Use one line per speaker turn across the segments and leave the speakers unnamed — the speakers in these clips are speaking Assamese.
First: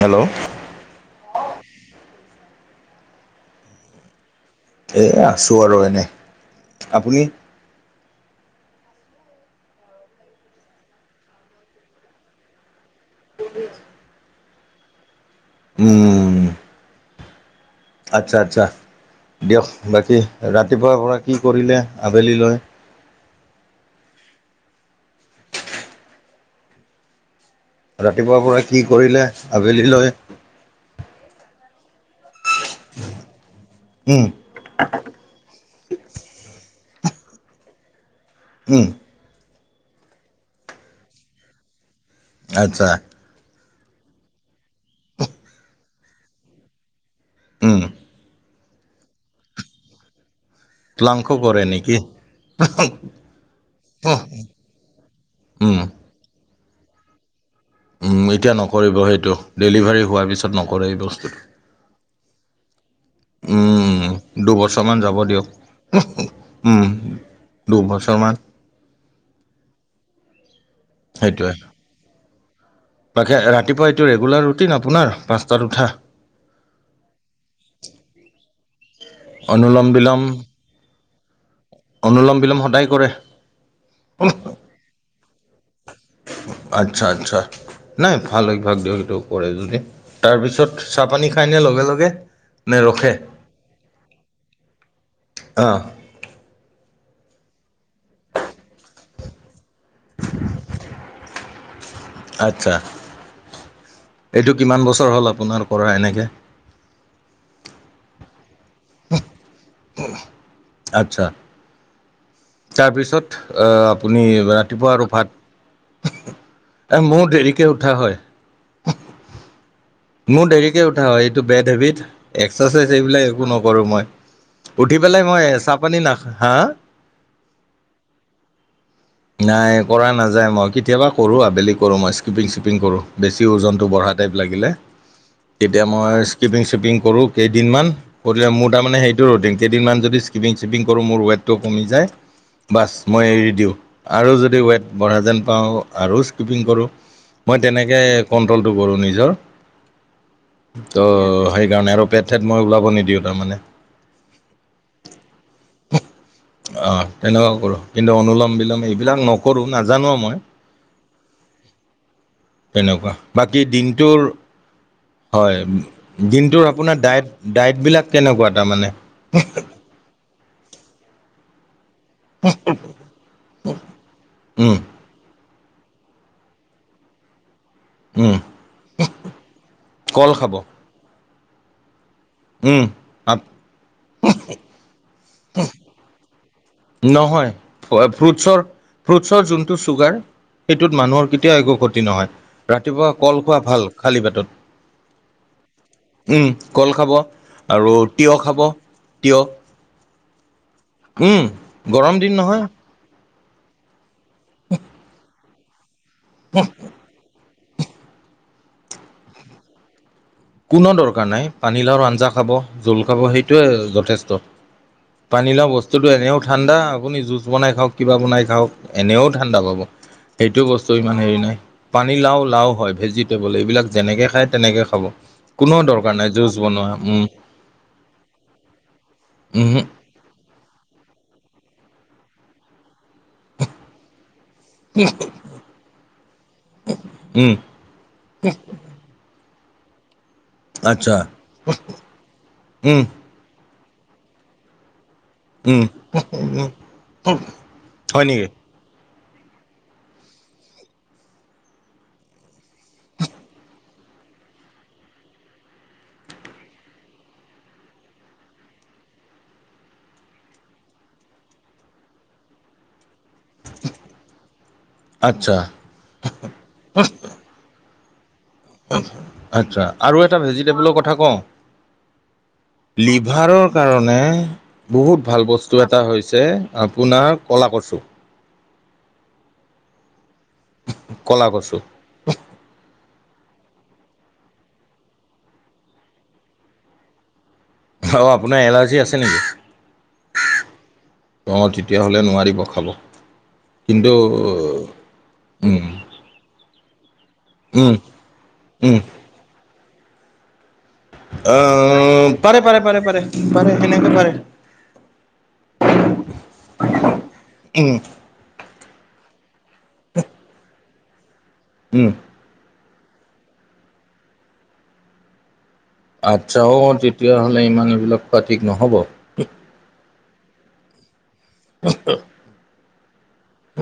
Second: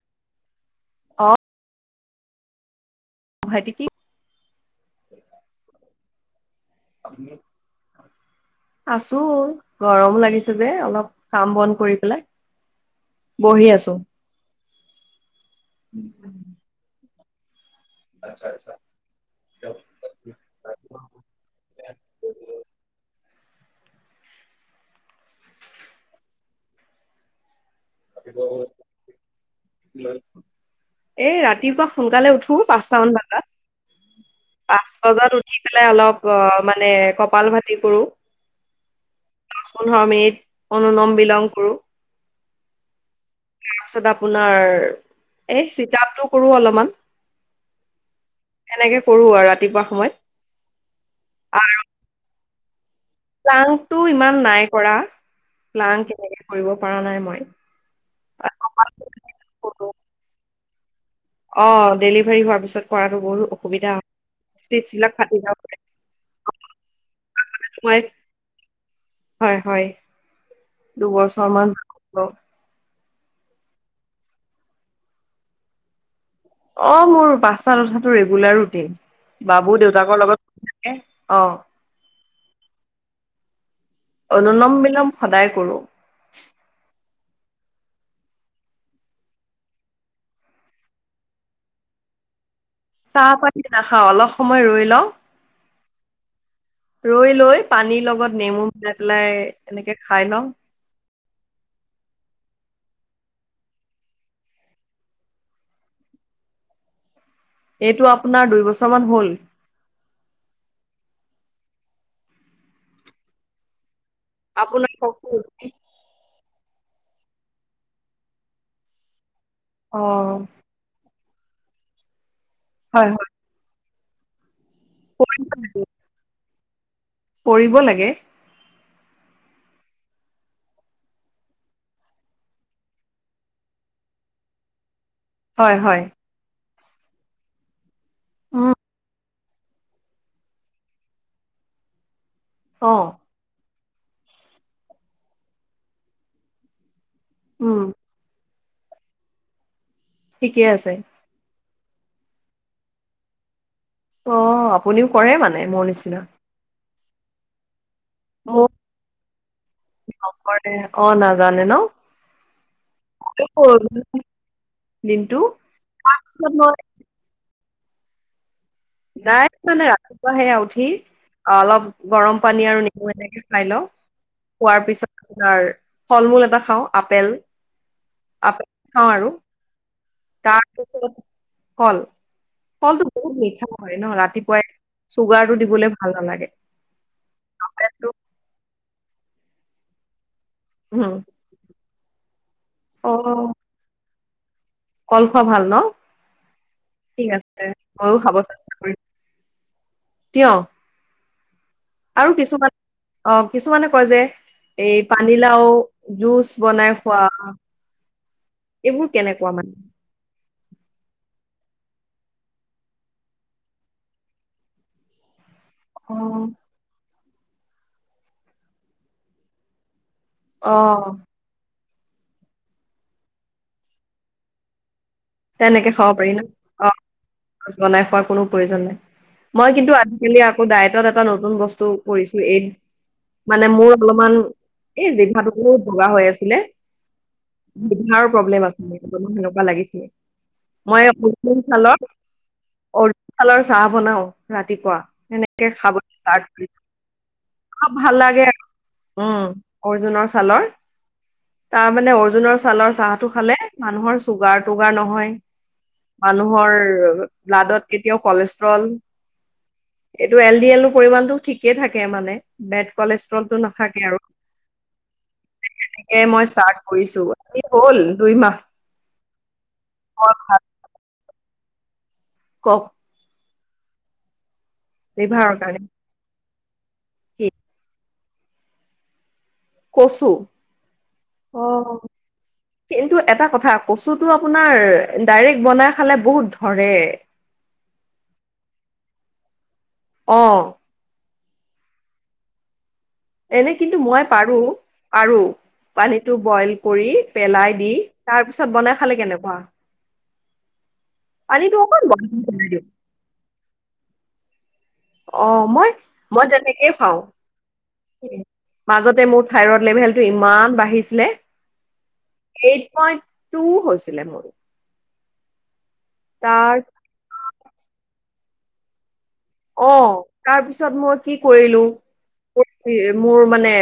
হেল্ল'।
অ'।
[inaudible]
ভাইটি কি
এই আছোঁ আৰু এনেই। আপুনি?
আছোঁ‌ গৰমো লাগিছে যে অলপ কাম বন কৰি পেলাই বহি আছোঁ।
আতছা, আতচা। দিয়ক বাকী ৰাতিপুৱাৰ পৰা কি কৰিলে আবেলি লৈ। ৰাতিপুৱাৰ পৰা কি কৰিলে আ
এ ৰাতিপুৱা সোনকালে উঠ ঠো পাঁচটা মান বজাত।
উম
পাঁচ বজাত উঠি পেলাই অলপ অ' মা নে কপাল ভাতি কৰোঁ।
উ।
দছ পোন্ধৰ মিনিট অনুনম বিলং কৰোঁ।
আতছা।
তাৰপিছত আপোনাৰ এই চিটাপটো কৰোঁ অলপমান।
উ।
এনেকে কৰোঁ আৰ ৰাতিপুৱা সময়ত।
লাংসো কৰে নেকি?
প্লাংতটো ইমান নাই কৰা।
উম
প্লাং এনেকে কৰিব পৰা নাই মই।
উম এতিয়া নকৰিব সেইটো ডেলিভাৰী হোৱাৰ পিছত নকৰে এই বচ
অ' ডেলিভাৰী হোৱাৰ পিছত। কৰাটো বহুত অসুবিধা হয়
উম,
ষ্টিচ
দুবছৰ মমান
বিলাক
যাব
ফাটি পাৰে
দিয়ক। উম।
মই
দুবছৰমান
হয়, হয়। দুবছৰমান হ
তাকে, ৰাতিপুৱা এইটো ৰেগুলাৰ ৰুটিন আপোনাৰ পাঁচটাত উঠা?
অ', মোৰ পাঁচটাত উঠাটো ৰেগুলাৰ ৰুটিন। বাবু
অনুলম
দেউতাকৰ
বিলম
লগত থাকে। অ'।
[unintelligible] সদায় কৰে।
অনুলম-বিলম সদায় কৰো।
আচ্ছা, আচ্ছা। নাই, ভাল অভ্যাস দিয়ক, এইটো কৰে যদি। তাৰপিছত চাহ-পানী খাই নে লগে লগে? নে ৰখে
চাহ-পাতি নাখাওঁ, অলপ সময় ৰৈ লওঁ।
অঁ
ৰৈ লৈ পানীৰ লগত নেমু মিলাই পেলাই এনেকে খাই লওঁ।
আচ্ছা। এইটো কিমান বছৰ হ'ল আপোনাৰ কৰা এনেকে?
এইটো আপোনাৰ দুইবছৰমানা হ'ল।
আচ্ছা। তাৰপিছত আ-আপুনি
আপোনাৰ
ৰাতিপুৱা আৰু ভাত
কওকচোন।
এ, মোৰ দেৰিকে উঠা হয়।
অ
মোৰ দেৰিকে উঠা হয়, এইটো বেড হেবিট। এক্সাৰচাইজ
হয় হয়
এইবিলাক একো নকৰোঁ মই। উঠি পেলাই মই এ
কৰিব লাগে
চাহ-পানী নাখা, হা
কৰিব লাগে।
নাই, কৰা নাযায়। মই কেতিয়াবা কৰো আবেলি কৰো মই স্কিপিং-স্শিপিং কৰো। বেছি ওজনতটো বঢ়া টাইপ লাগিলে।
হয়
তেতিয়া
হয়
মই স্কিপিং-স্শিপিং কৰোঁ কেইদিনমান। কৰি মোৰ
উম
তাৰ মানে হে তো ৰুটিন। কেইদিনমান যদি স্কিপিং-স্শিপিং কৰো, মোৰ ৱেটটো কমি যায়। বাছ
অ
মই এৰি দিওঁ। আৰু যদি ৱেট বঢ়া যেন পাওঁ আৰু স্কিপিং কৰোঁ। মই
উম
তেনেকৈ কন ন্ট্ৰল কৰোঁ নিজৰ।
ঠিকে আছে।
তো সেইকাৰণে আৰু পেট-চেট মই ওলাব নিদিওঁ তাৰমানে।
অ', আপুনিও কৰে মানে মোৰ নিচিনা।
অ', তেনেকুৱা কৰোঁ। কিন্তু
মোৰ
অনুলম-বিলম এইবিলাক নকৰো, নাজানোও মই।
নকৰে অ নাজানে ন
তেনেকুৱা। বাকী
হ'ল
দিনটোৰ
দিনটো
হয়।
পিছত
দিনটোৰ
মই
আপোনাৰ ডাইট-ডাইট বিলাক কেনেকুৱা? তাৰমানে
ডাইট মানে ৰাতিপুৱা সেয়া উঠি, অলপ গৰম পানী আৰু নেমু এনেকে খাই লওঁ। খোৱাৰ পিছত আৰ, ফল-মূল এটা খাওঁ। আপেল আপেল খাওঁ আৰু
কল খাব
তাৰপিছত কল,
উম,
কলটো
আপ
বহুত মিঠা। হয় ন। ৰাতিপুৱাই চুগাৰটো দিবলে ভাল নালাগে।
নহয়।
কলটো
ফ্ৰুটছৰ, ফ্ৰুটছৰ যোনটো ছুগাৰ সেইটোত
উম
মানুহৰ কেতিয়াও একো ক্ষতি নহয়।
অ
ৰাতিপুৱা কল খোৱা ভাল, খালী পেটত।
কল খোৱা ভাল ন?
উম, কল খাব
ঠিক আছে
আৰু
ময়ো
তিয়হ খাব,
চেষ্টা কৰিম
তিয়হ।
তিয়হ
উম, গৰম
আৰু
দিন নহয়।
কিছুমান অ', কিছুমানে কয় যে, এই পানীলাও জুচ বনাই খোৱা এইবোৰ কেনেকুৱা মানে?
কোনো দৰকাৰ নাই। পানীলাওৰ আঞ্জা খাব, জোল খাব সেইটোৱে যথেষ্ট। পানীলাও বস্তুটো এনেও
অ',
ঠাণ্ডা আপুনি জুচ বনাই খাক কিবা বনাই খাওক এনেও ঠাণ্ডা পাব সেইটো বস্তু
অ'।
ইমান হেৰি নাই পানী লাও লাও হয় ভেজিটেবল এইবিলাক যেনেকৈ খায় তেনেকৈ খাব কোনোও
তেনেকে খাব
দৰকাৰ
পাৰি
নাই
ন?
জুচ বনোৱা
অ',
উম
বনাই খোৱাৰ কোনো প্ৰয়োজন নাই মই
উমহু
কিন্তু আজিকালি আকৌ ডায়টত এটা নতুন বস্তু কৰিছো এই মানে মোৰ অলপমান এই জিঘাতোকো বগা হৈ আছিলে
উম
জঘাৰ প্ৰব্লেম আছিল ল মই
আচ্ছা উম
চাহ বনাও ৰাতিপুৱা এনেকে
উম
খাবষ্ট কৰি খুব ভাল
হয়
লাগে
নেকি
উম অৰ্জুনৰ ছালৰ তাৰ মানে অৰ্জুনৰ ছালৰ চাহটো খালে মানুহৰ চুগাৰ টুগাৰ ন মানুহৰ ব্লাডত কেতিয়াও কলেষ্ট্ৰল এইটো এল ডি এলৰ পৰিমমানতটো ঠিকে থাকে মানে বেড কলেষ্ট নাথাকে আৰু
আচ্ছা
মই ষ্টাৰ্ট কৰিছোঁ হ'ল দুই মাহ
আচ্ছা আৰু এটা ভেজিটেবলৰ কথা কওঁ
কওক
লিভাৰৰ কাৰণে বহুত ভাল
লিভাৰৰ
বস্তু
কাৰণে
এটা হৈছে আপোনাৰ
কি
ক'লা কছোঁ
কচু
কলা কচু
টো এটা কথা কচুটো আপোনাৰ ডাইৰেক্ট বনাই খালে বহুত ধৰে
অ'আপোনাৰ এলাৰ্জি আছে নেকি
আহ।
অ' তেতিয়াহ'লে নোৱাৰিব খালো
এনে কিন্তু মই পাৰো পাৰো
উম
পানীটো বইল কৰি পেলাই দি
উম
তাৰ পিছত
উম
বনাই খালে কেনেকুৱা পানীটো অকণ বইল
অহ
কৰি
পাৰে
পেলাই
পাৰে পাৰে পাৰে পাৰে এনেকে পাৰে
অ মই মই তেনেকেই খাও
উম
মাজতে মোৰ থাইৰইড লেভেলটো ইমান বাঢ়িছিলে।
উম।
এইট পইন্ট টু হৈছিলে মোৰ।
আচ্ছা
তাৰ
অ 'তেতিয়াহলে ইমান এইবিলাক খোৱা ঠিক নহ'ব
অ' তাৰপিছত মই কি কৰিলো মোৰ মানে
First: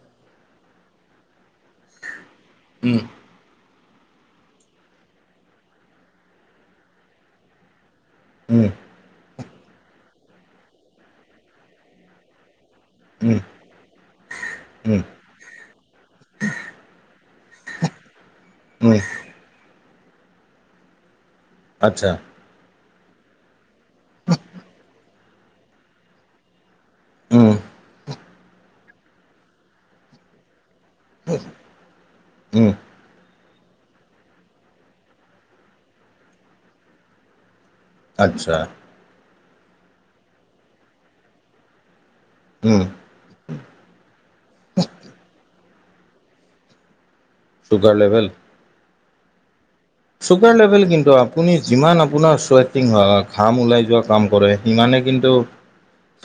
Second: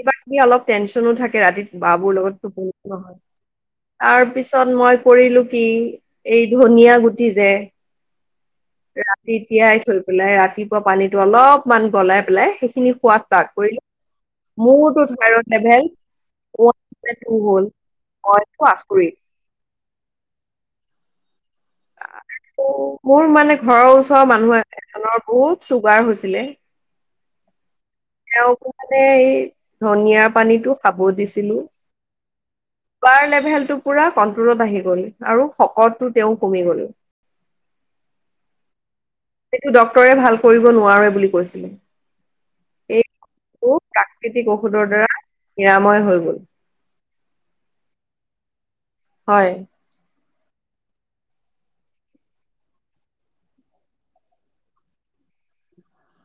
কিবা কিবি অলপ টেনচনো থাকে ৰাতিত ব বোৰ লগত।
উম
হয় তাৰ পিছত মই কৰিলো কি এই ধনিয়া গুটি যে!
[inaudible]
ৰাতি তিয়াই থৈ পেলাই ৰাতিপুৱা পানীটো অলপমান গলাই পেলাই সেইখিনি খোৱা
উম
ষ্টাৰ্ট কৰিলো।
উম
মোৰতো থাইৰইড লেভেল ওৱট ফেট ও হল মই টো
উম
আচৰিত!
আচ্ছা
মোৰ মানে ঘৰৰ ওচৰৰ মানুহ এজনৰ বহুত চুগাৰ হৈছিলে
উম
তেওঁ মানে এই ধনিয়াৰ পানীতো খাব দিছিলো
উম
ৱাৰ লেভেল। টো পুৰা কন্ট্ৰলত আহি গ'ল আৰু শকতটো তেওঁ কমি গ'ল।
আচ্ছা
সেইটো ডক্তৰে ভাল কৰিব নোৱাৰে বুলি কৈছিল
উম
এই প্ৰাকৃতিক ঔষধৰ দ্বাৰা নিৰাময় হৈ গল।
চুগাৰ লেভেল
হয়।
চুগাৰ লেভেল কিন্তু আপুনি যিমান আপোনাৰ স্বেটিং হয়, ঘাম ওলাই যোৱা কাম কৰে সিমানে কি কিন্তু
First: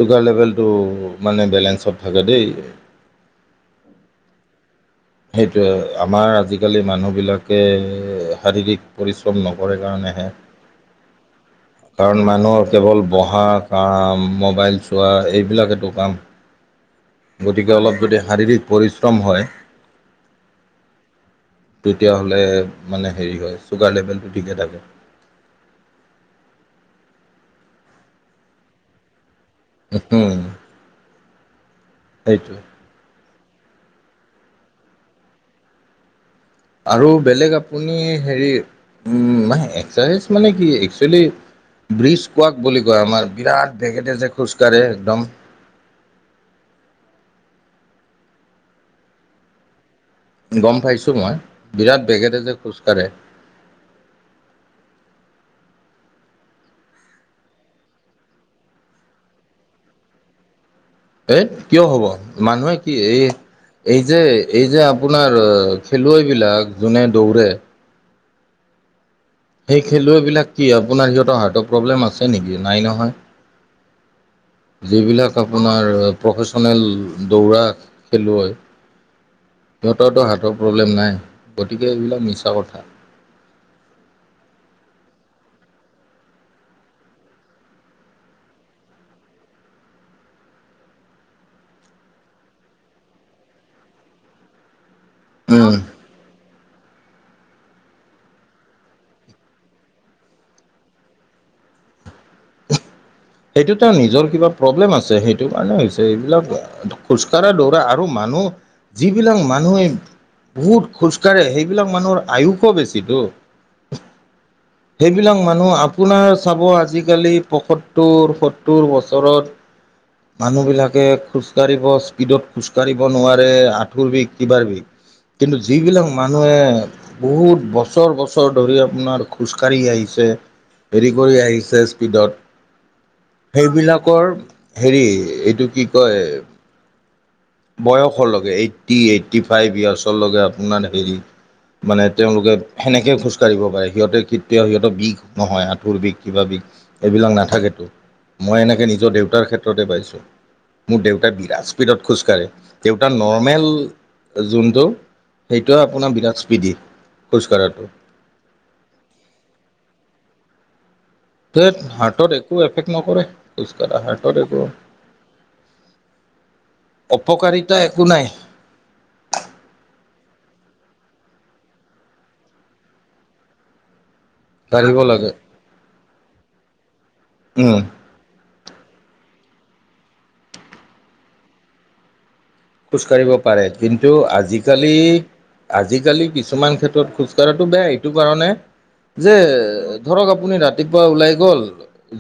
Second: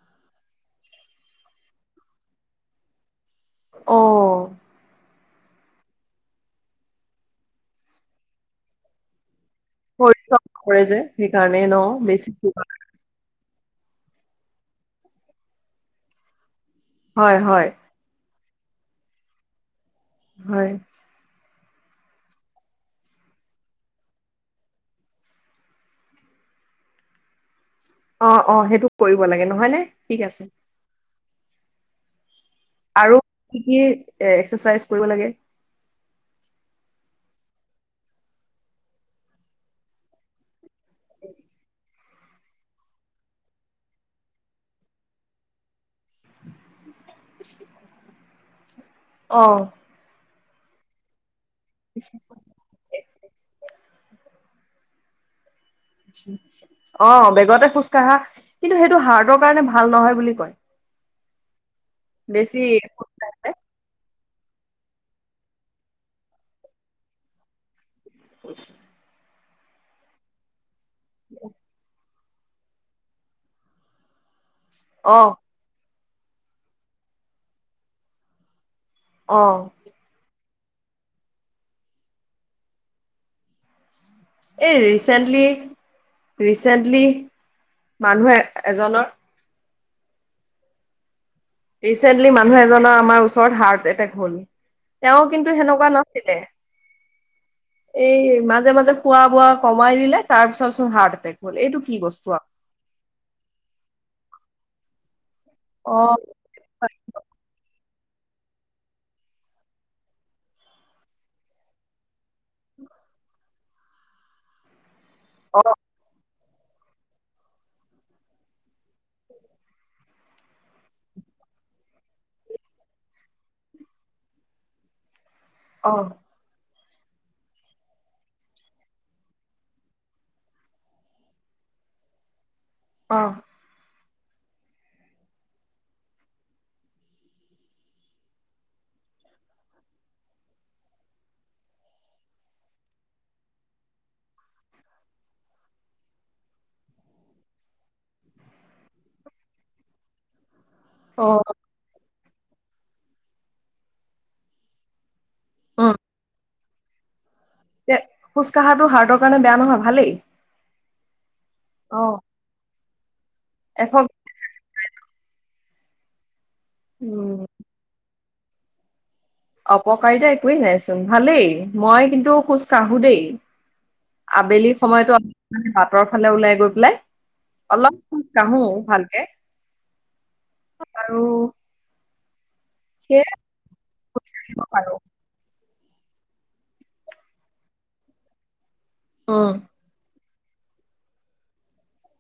ছুগাৰ লেভেলটো মানে বেলেঞ্চত থাকে দেই।
অ
সেইটোয়ে আমাৰ আজিকালি মানুহ বিলাকে শাৰীৰিক পৰি [unintelligible] নকৰে কাৰণেহে,
শৰীৰ কৰে যে সেইকাৰণে ন
কাৰণ
বেছি চুগাৰ।
মানুহৰ কেৱল বহা কাম, মোবাইল চোৱা এইবিলাকেতো কাম।
হয় হয়
গতিকে অলপ যদি শাৰীৰিক পৰিশ্ৰম হয়
হয়।
তেতিয়াহ'লে মানে হেৰি হয় ছুগাৰ লেভেলটো ঠিকে থাকে।
[inaudible] অ' অ 'সেইটো কৰিব লাগে নহয় নে ঠিক আছে।
এইটোৱে।
আৰু কি কি এক্সাৰচাইজ কৰিব লাগে?
আৰু বেলেগ আপুনি হেৰি উম নাই এক্সাৰাইজ মানে কি এক্সৱেলি- ব্ৰিজ কোৱাক বুলি কয় আমাৰ বিৰাট বেগেতেজে খোজকাঢ়ে একদম।
অ'
গম পাইছো মই বিৰাট, বেগেৰে যেে খোজ কাঢ়ে।
অ' বেগতে খোজকাঢ়া কিন্তু সেইটো হাৰ্টৰ কাৰণে ভাল নহয় বুলি কয়।
ধেৎ কিয় হ'ব
বেছি
মানুহে কি
খোজ
এই
কাঢ়িলে
-এই যে এই যে আপোনাৰ খেলুৱৈ বিলাক যোনে দৌৰে।
[inaudible]
সেই খেলুৱৈবিলাক কি আপোনাৰ সিহঁতৰ হাৰ্টৰ প্ৰব্লেম আছে নেকি নাই নহয়।
অ
যিবিলাক আপোনাৰ প্ৰফেশচনেল দৌৰা খেলুৱৈ।
অ
সিহঁতৰতো হাৰ্টৰ। প্ৰব্লেম নাই গতিকে এইবিলাক মিছা কথা।
এই ৰিচেন্টলি ৰিচেণ্টলি। মানুহ এ এজনৰ। ৰিচেন্টলি মানুহ এজনৰ আমাৰ ওচৰত হাৰ্ট এটেক হ'ল। তেওঁ কিন্তু
উম
সেনেকুৱা নাছিলে। এই মাজে মাজে খোৱা বোৱা কমাই দিলে তাৰ পিছতচোন হাৰ্ট এটেক হ'ল এইটো কি বস্তু আক [inaudible]
সেইটো তাৰ নিজৰ কিবা প্ৰব্লেম আছে, সেইটো কাৰণ
অ
হৈছে এইবিলাক খোজকাঢ়া দৌৰা আৰু মানুহ যিবিলাক মানুহে বহুত খোজকাঢ়ে সেইবিলাক মানুহৰ আয়ুসো বেছিতো
[inaudible]
সেইবিলাক
অ
মানুহ আপোনাৰ চাব আজিকালি পসত সত্তৰ সত্তৰ বছৰত মানুহ বিলাকে খোজকাঢ়িব স্পীডত খোজ কাঢ়িব নোৱাৰে আঁঠুৰ বিষ কিবাৰ বিষ কিন্তু
অ
যিবিলাক মানুহে বহুত বছৰ বছৰ ধৰি আপোনাৰ খোজকাঢ়ি আহিছে হেৰি কৰি আহিছে স্পীডত
অ
সেইবিলাকৰ হেৰি এইটো কি কয় বয়সৰলৈকে এইটি এইটটি ফাইভ ইয়াৰ্চৰকে আপোনাৰ হেৰি মানে তেওঁলোকে সেনেকে খোজ কঢ়িব পাৰে সিহঁতে কেতিয়াও সিহঁত বিষ নহয় আঁঠুৰ বিষ কিবা বিষ এইবিলাক নাথাকেতো মই এনেকে নিজৰ দেউতাৰ ক্ষেত্ৰতে পাইছোঁ মোৰ
অ
দেউতা বিৰাট স্পীডত খোজকাঢ়ে দেউতা নৰ্মেল যোনটো সেইটোৱে আপোনাৰ বিৰাট স্পীডি খোজকঢ়াটো
তে খোজ কঢ়াটো হাৰ্টৰ কাৰণে বেয়া নহয় ভালেই
তেইত
অ
হাৰ্টত একো এফেক্ট নকৰে খোজ
এশ
কঢ়া হাৰ্টত একো
উম
অপকাৰিতা একো নাই
অপকাৰিতা একোৱেই নাইচোন ভালেই মই কিন্তু খোজ কাঢ়ো দেই। আবেলি
কাঢ়িব
সময়তো
লাগে
অলপ মানে বাটৰ ফালে ওলাই গৈ পেলাই
উম।
অলপ [unintelligible] ভালকে। আৰু, সেয়ে
খোজকাঢ়িব পাৰে, কিন্তু
খোজ কাঢ়িব পাৰো
আজিকালি আজিকালি কিছুমান ক্ষেত্ৰত খোজ কঢ়াটো বেয়া। এইটো কাৰণে যে
উম
ধৰক আ আপুনি ৰাতিপুৱা ওলাই গ'ল।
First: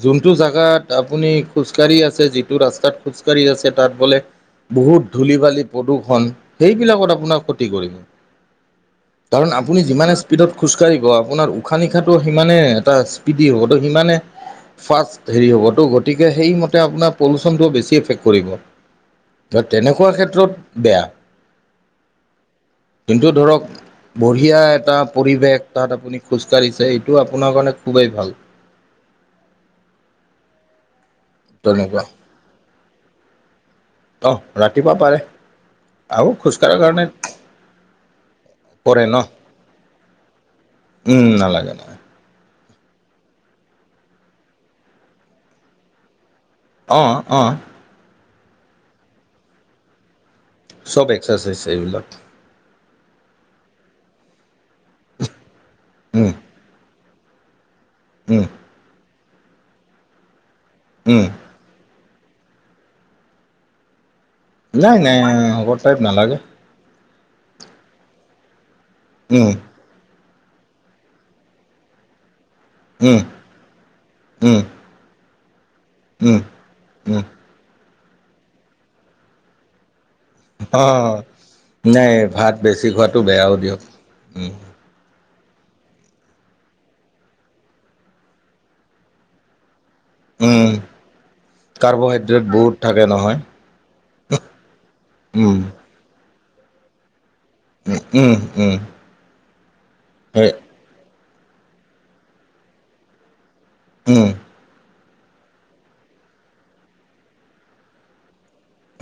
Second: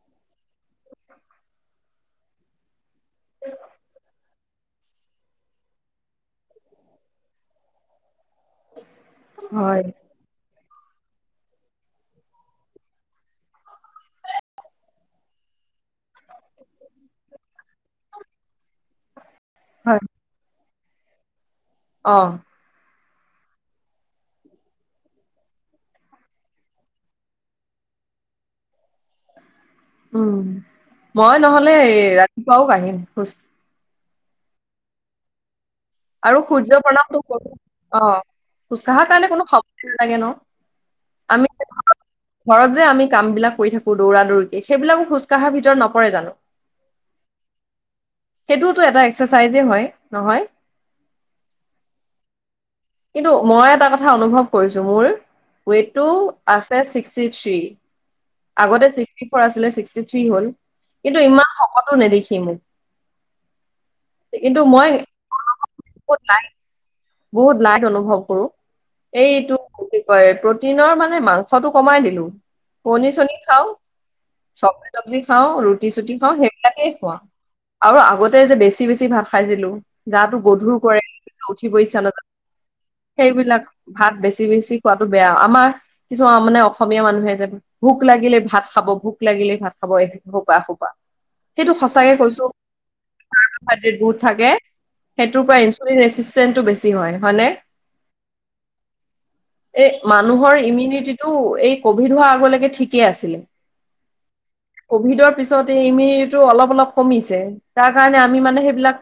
যোনটো জাগাত আপুনি খোজকাঢ়ি আছে, যিটো ৰাস্তাত খোজকাঢ়ি আছে। তাত বোলে, বহুত ধূলি-বালি প্ৰদূৰ্ষণ সেইবিলাকত আপোনাক ক্ষতি কৰিব। কাৰণ,
হয়
আপুনি যিমানে স্পীডত খোজকাঢ়িব আপোনাৰ উশাহ-নিশাহটো সিমানে এটা স্পিডি হ'ব ত' সিমানে ফাষ্ট হেৰি হ'ব ত', গতিকে সেইমতে আপোনাৰ পলিচনটো বেছি এফেক্ট কৰিব।
হয়
তেনেকুৱা ক্ষেত্ৰত বেয়া।
অ'।
কিন্তু ধৰক, বঢ়িয়া এটা পৰিৱেশ তাত আপুনি খোজকাঢ়িছে, এইটো আপোনাৰ কাৰণে খুবেই ভাল।
উম, মই নহলে
তেনেকুৱা
ৰাতিপুৱাও কাঢ়িম খোজ।
আহ, ৰাতিপুৱা পাৰে।
আৰু
খোজকাঢ়াৰ
সূৰ্য
কাৰণে
প্ৰণামটো কৰো। অ'
কৰে
খোজকাঢ়াৰ
ন
কাৰণে কোনো সময় নালাগে ন।
উম,
আমি
নালাগে।
ঘৰত যে আমি কাম বিলাক কৰি থাকো। দৌৰা-দৌৰিকে সেইবিলাকো খোজকাঢ়াৰ ভিতৰত নপৰে জানো।
আহ, অ'।
সেইটোওতো এটা এক্সাৰচাইজে হয়, নহয়।
চব এক্সাৰচাইজ এইবিলাক।
কিন্তু মই এটা কথা অনুভৱ কৰিছো মোৰ ৱেট টো
উম
আছে চিক্স ছিক্সটি থ্ৰী
উম
আগতে চিক্সটি ফৰ আছিলে ছিক্সটি থ্ৰী হ'ল।
উম
কিন্তু ইমান শকতো নেদেখি মোক। কিন্তু মই
নাই নাই অভাৰ টাইপ
[unintelligible]
নালাগে
নাই বহুত নাগ অনুভৱ কৰো এই
উম
-এইটো [unintelligible] বুলি কয় প্ৰটিনৰ মানে মাংসটো কমাই দিলো কণী
উম
চনি খাও
উম
চবজি তবজি খাওঁ ৰুটি চুটি খাওঁ
উম
সেইবিলাকেই খুৱা
উম
আৰু আগতে যে বেছি-বেছি ভাত খাইছিলো গা টো গধুৰ
অ
কৰে উঠিব ইছা
নাই
নাযাই
ভাত বেছি খোৱাটো বেয়াও
সেইবিলাক
দিয়ক
ভাত
উম
বেছি-বেছি খোৱাতো বেয়া আমাৰ কিছুমান অসমীয়া মানুহে যে ভোক লাগিলে ভাত খাব ভোক লাগিলেই ভাত খাব এসোপা -
উম
এসোপা সেইটো সঁচাকে কৈছো
কাৰ্বহাইড্ৰেট বহুত থাকে নহয়
কাৰ্ব-হাইড্ৰেদ বহুত থাকে সেইটোৰ পৰা
উম
ইনচুলিন ৰেচিষ্ট্ৰেণ্টো বেছি হয় নে?
উম-উম- উম
এ
সেই
মানুহৰ ইমিউনিটিটো এই কভিড হোৱাৰ আগলৈকে ঠিকেই আছিলে
উম,
কভিডৰ পিছত এই ইমিউনিটিটো অলপ- অলপ কমিছে তাৰ কাৰণে আমি মানে সেইবিলাক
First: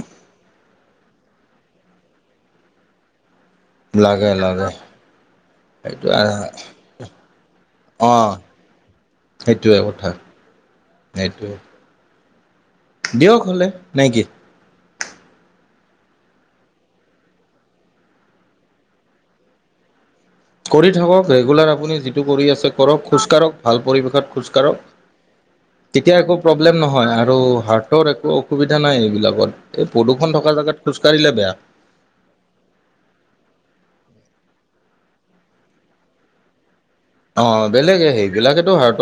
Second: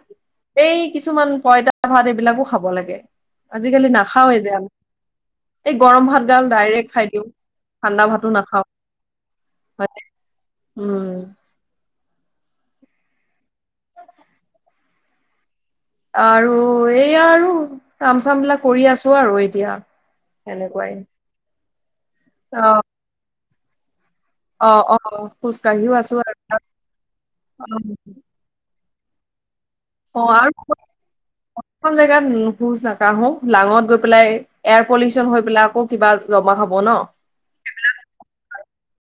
এই কিছুমান পইতা ভাত এইবিলাকো খাব লাগে আজিকালি
লাগে
নাখাওেই যে
লাগে
আমি। এই
সেইটো
গৰম ভাত গাল ডাইৰেক্ট খাই দিওঁ ঠাণ্ডা
অঁ
ভাতো নাখাওঁ।
সেইটোৱে
হয়নে
কথা
উম,
সেইটোৱে দিয়ক হলে নাইকি?
আৰু এইয়া আৰু কাম চাম বিলাক কৰি আছো আৰু এতিয়া।
কৰি
সেনেকুৱাই
থাকক ৰেগুলাৰ আপুনি যিটো কৰি আছে
অ
কৰক খোজকাঢ়ক ভাল পৰিৱেশত। খোজ
অ
কাঢ়ক
অ খোজ কাঢ়িও আছো
তেতিয়া একো
আৰু অ
প্ৰব্লেম নহয় আৰু হাৰ্টৰ একো অসুবিধা নাই। বিলাকত
অ', আৰু [unintelligible] জেগাত নোখোজ, নাকাঢ়ো লাঙত গৈ পেলাই। এয়াৰ পলিউশ্যন হৈ পেলাই আকো কিবা জমা হব ন
অ বেলেগে সেইবিলাকেতো হাৰ্টত